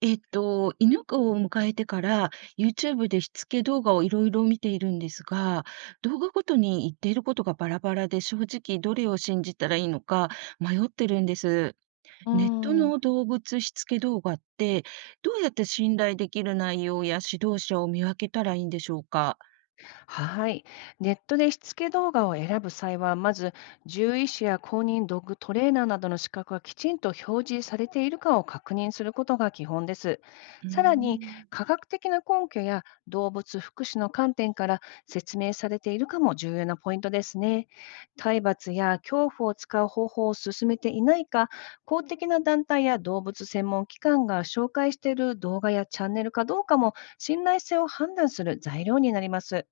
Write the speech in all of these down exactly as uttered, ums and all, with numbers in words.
えっと、犬を迎えてから、YouTube でしつけ動画をいろいろ見ているんですが、動画ごとに言っていることがバラバラで、正直どれを信じたらいいのか迷ってるんです。うネットん。の動物しつけ動画って、どうやって信頼できる内容や指導者を見分けたらいいんでしょうか。はい。ネットでしつけ動画を選ぶ際は、まず獣医師や公認ドッグトレーナーなどの資格がきちんと表示されているかを確認することが基本です。うーさらに、ん。科学的な根拠や動物福祉の観点から説明されているかも重要なポイントですね。体罰や恐怖を使う方法を進めていないか、公的な団体や動物専門機関が紹介している動画やチャンネルかどうかも信頼性を判断する材料になります。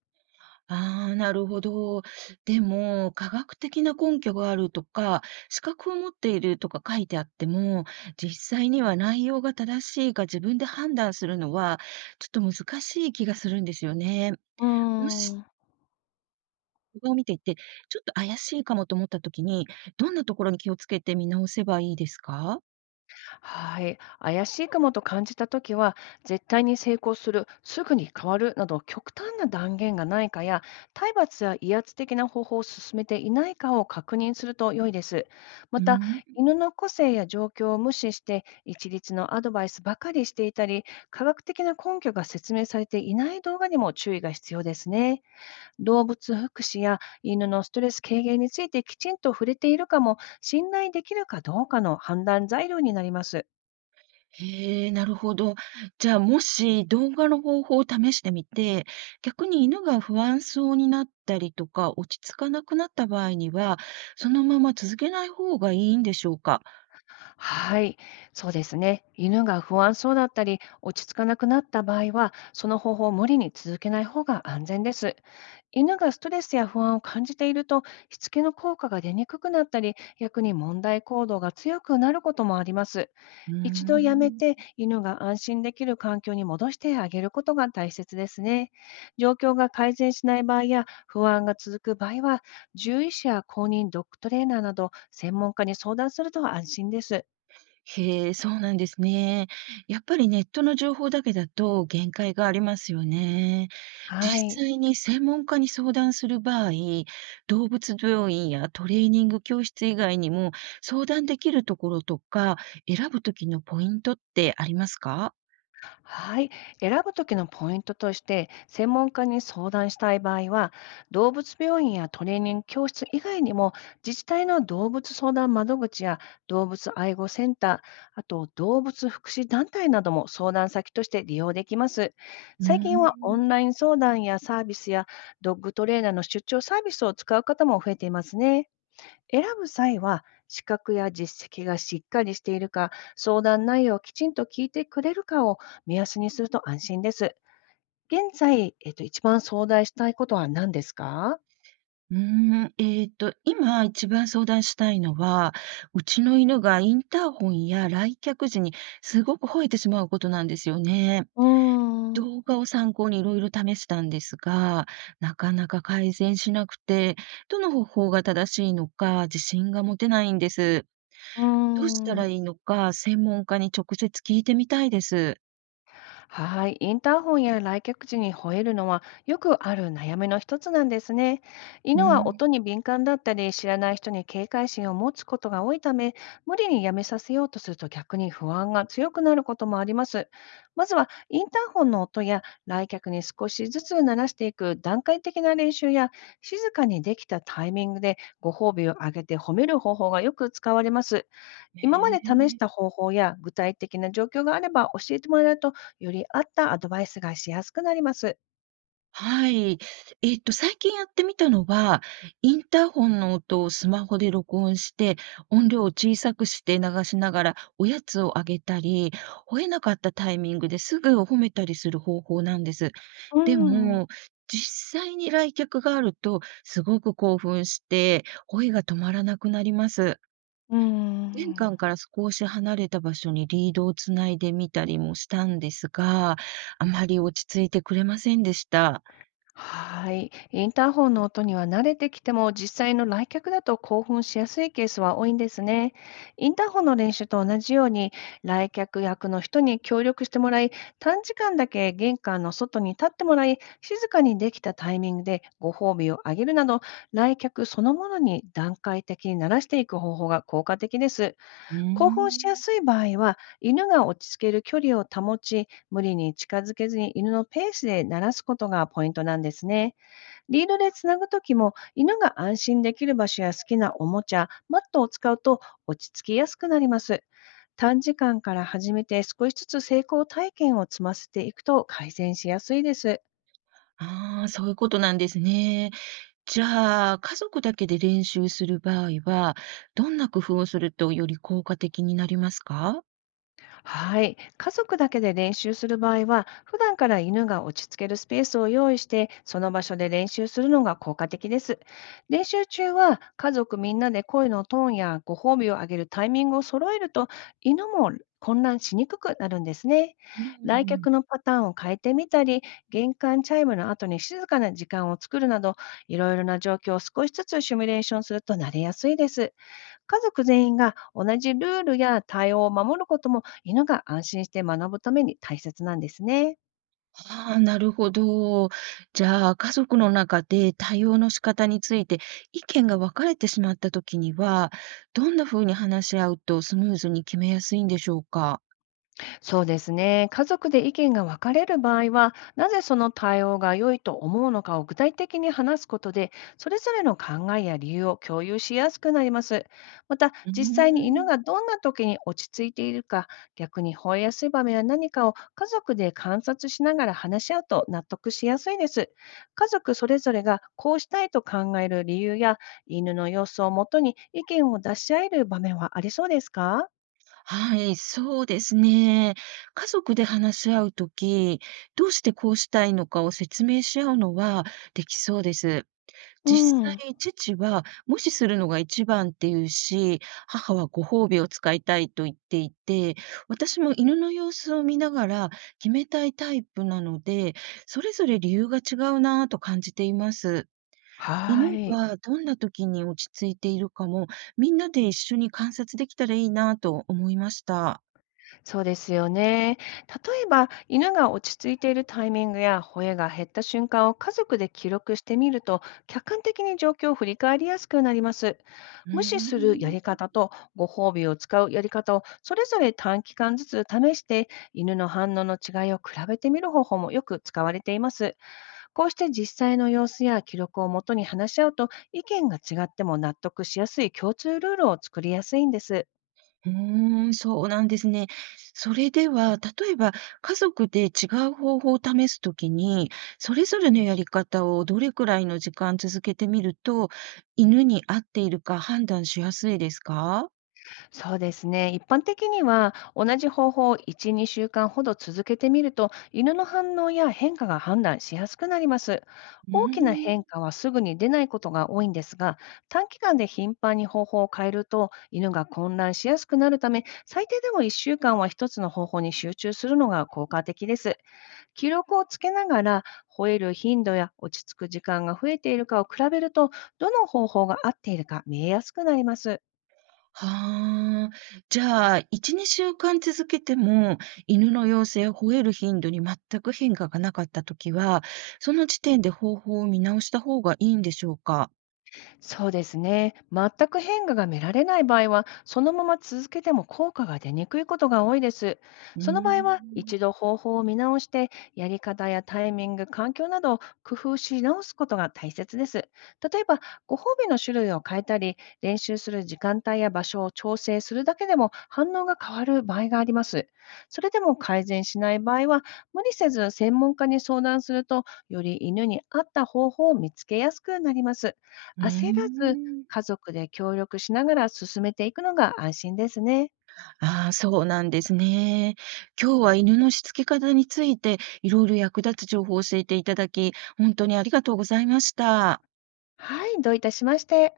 ああ、なるほど。でも、科学的な根拠があるとか、資格を持っているとか書いてあっても、実際には内容が正しいか自分で判断するのは、ちょっと難しい気がするんですよね。うもーし、ん。動画を見ていて、ちょっと怪しいかもと思ったときに、どんなところに気をつけて見直せばいいですか？はい。怪しいかもと感じたときは、絶対に成功する、すぐに変わるなど極端な断言がないかや、体罰や威圧的な方法を進めていないかを確認すると良いです。まうた、ん。犬の個性や状況を無視して、一律のアドバイスばかりしていたり、科学的な根拠が説明されていない動画にも注意が必要ですね。動物福祉や犬のストレス軽減についてきちんと触れているかも、信頼できるかどうかの判断材料になります。へえ、なるほど。じゃあ、もし動画の方法を試してみて、逆に犬が不安そうになったりとか、落ち着かなくなった場合には、そのまま続けない方がいいんでしょうか？はい、そうですね。犬が不安そうだったり、落ち着かなくなった場合は、その方法を無理に続けない方が安全です。犬がストレスや不安を感じていると、しつけの効果が出にくくなったり、逆に問題行動が強くなることもあります。うー一度やめん。て、犬が安心できる環境に戻してあげることが大切ですね。状況が改善しない場合や不安が続く場合は、獣医師や公認ドッグトレーナーなど専門家に相談すると安心です。へえ、そうなんですね。やっぱりネットの情報だけだと限界がありますよね。はい。実際に専門家に相談する場合、動物病院やトレーニング教室以外にも相談できるところとか、選ぶときのポイントってありますか。はい。選ぶときのポイントとして、専門家に相談したい場合は、動物病院やトレーニング教室以外にも、自治体の動物相談窓口や動物愛護センター、あと動物福祉団体なども相談先として利用できます。うー最近はオん。ンライン相談やサービスやドッグトレーナーの出張サービスを使う方も増えていますね。選ぶ際は、資格や実績がしっかりしているか、相談内容をきちんと聞いてくれるかを目安にすると安心です。現在、えっと、一番相談したいことは何ですか？うーん、えっと、今一番相談したいのは、うちの犬がインターホンや来客時にすごく吠えてしまうことなんですよね。うーん、う動画を参考にいろいろ試したんですが、なかなか改善しなくて、どの方法が正しいのか自信が持てないんです。ーどうしたらん。いいのか、専門家に直接聞いてみたいです。はい、インターホンや来客時に吠えるのはよくある悩みの一つなんですね。う犬はん。音に敏感だったり、知らない人に警戒心を持つことが多いため、無理にやめさせようとすると逆に不安が強くなることもあります。まずはインターホンの音や来客に少しずつ鳴らしていく段階的な練習や、静かにできたタイミングでご褒美をあげて褒める方法がよく使われます。今までねえ。試した方法や具体的な状況があれば教えてもらえると、より合ったアドバイスがしやすくなります。はい。えっと、最近やってみたのは、インターホンの音をスマホで録音して、音量を小さくして流しながらおやつをあげたり、吠えなかったタイミングですぐ褒めたりする方法なんです。うーでん、うも、実際に来客があると、すごく興奮して、声が止まらなくなります。玄関ん。から少し離れた場所にリードをつないでみたりもしたんですが、あまり落ち着いてくれませんでした。はい。インターホンの音には慣れてきても、実際の来客だと興奮しやすいケースは多いんですね。インターホンの練習と同じように、来客役の人に協力してもらい、短時間だけ玄関の外に立ってもらい、静かにできたタイミングでご褒美をあげるなど、来客そのものに段階的に慣らしていく方法が効果的です。うー興奮しん。やすい場合は、犬が落ち着ける距離を保ち、無理に近づけずに犬のペースで鳴らすことがポイントなんですね。リードでつなぐときも、犬が安心できる場所や好きなおもちゃ、マットを使うと落ち着きやすくなります。短時間から始めて少しずつ成功体験を積ませていくと改善しやすいです。ああ、そういうことなんですね。じゃあ、家族だけで練習する場合は、どんな工夫をするとより効果的になりますか？はい。家族だけで練習する場合は、普段から犬が落ち着けるスペースを用意して、その場所で練習するのが効果的です。練習中は、家族みんなで声のトーンやご褒美をあげるタイミングを揃えると、犬も混乱しにくくなるんですね。う来んうん。客のパターンを変えてみたり、玄関チャイムの後に静かな時間を作るなど、いろいろな状況を少しずつシミュレーションすると慣れやすいです。家族全員が同じルールや対応を守ることも、犬が安心して学ぶために大切なんですね。ああ、なるほど。じゃあ、家族の中で対応の仕方について意見が分かれてしまったときには、どんな風に話し合うとスムーズに決めやすいんでしょうか？そうですね。家族で意見が分かれる場合は、なぜその対応が良いと思うのかを具体的に話すことで、それぞれの考えや理由を共有しやすくなります。また、うー実際に犬ん。がどんな時に落ち着いているか、逆に吠えやすい場面は何かを家族で観察しながら話し合うと納得しやすいです。家族それぞれがこうしたいと考える理由や、犬の様子をもとに意見を出し合える場面はありそうですか？はい、そうですね。家族で話し合うとき、どうしてこうしたいのかを説明し合うのはできそうです。う実ん、際、父は無視するのが一番って言うし、母はご褒美を使いたいと言っていて、私も犬の様子を見ながら決めたいタイプなので、それぞれ理由が違うなぁと感じています。は犬い。がどんな時に落ち着いているかも、みんなで一緒に観察できたらいいなぁと思いました。そうですよね。例えば、犬が落ち着いているタイミングや吠えが減った瞬間を家族で記録してみると、客観的に状況を振り返りやすくなります。う無視するやーりん。方とご褒美を使うやり方をそれぞれ短期間ずつ試して、犬の反応の違いを比べてみる方法もよく使われています。こうして実際の様子や記録をもとに話し合うと、意見が違っても納得しやすい共通ルールを作りやすいんです。うーん、そうなんですね。それでは、例えば家族で違う方法を試すときに、それぞれのやり方をどれくらいの時間続けてみると、犬に合っているか判断しやすいですか？そうですね。一般的には、同じ方法をいち、にしゅうかんほど続けてみると、犬の反応や変化が判断しやすくなります。うー大きな変ん。化はすぐに出ないことが多いんですが、短期間で頻繁に方法を変えると、犬が混乱しやすくなるため、最低でもいっしゅうかんはひとつの方法に集中するのが効果的です。記録をつけながら、吠える頻度や落ち着く時間が増えているかを比べると、どの方法が合っているか見えやすくなります。はあ。じゃあ、いち、にしゅうかん続けても、犬の様子や吠える頻度に全く変化がなかったときは、その時点で方法を見直した方がいいんでしょうか？そうですね。全く変化が見られない場合は、そのまま続けても効果が出にくいことが多いです。うーその場合は、ん。一度方法を見直して、やり方やタイミング、環境などを工夫し直すことが大切です。例えば、ご褒美の種類を変えたり、練習する時間帯や場所を調整するだけでも反応が変わる場合があります。それでも改善しない場合は、無理せず専門家に相談すると、より犬に合った方法を見つけやすくなります。うー焦らず、ん。家族で協力しながら進めていくのが安心ですね。ああ、そうなんですね。今日は犬のしつけ方について、いろいろ役立つ情報を教えていただき、本当にありがとうございました。はい、どういたしまして。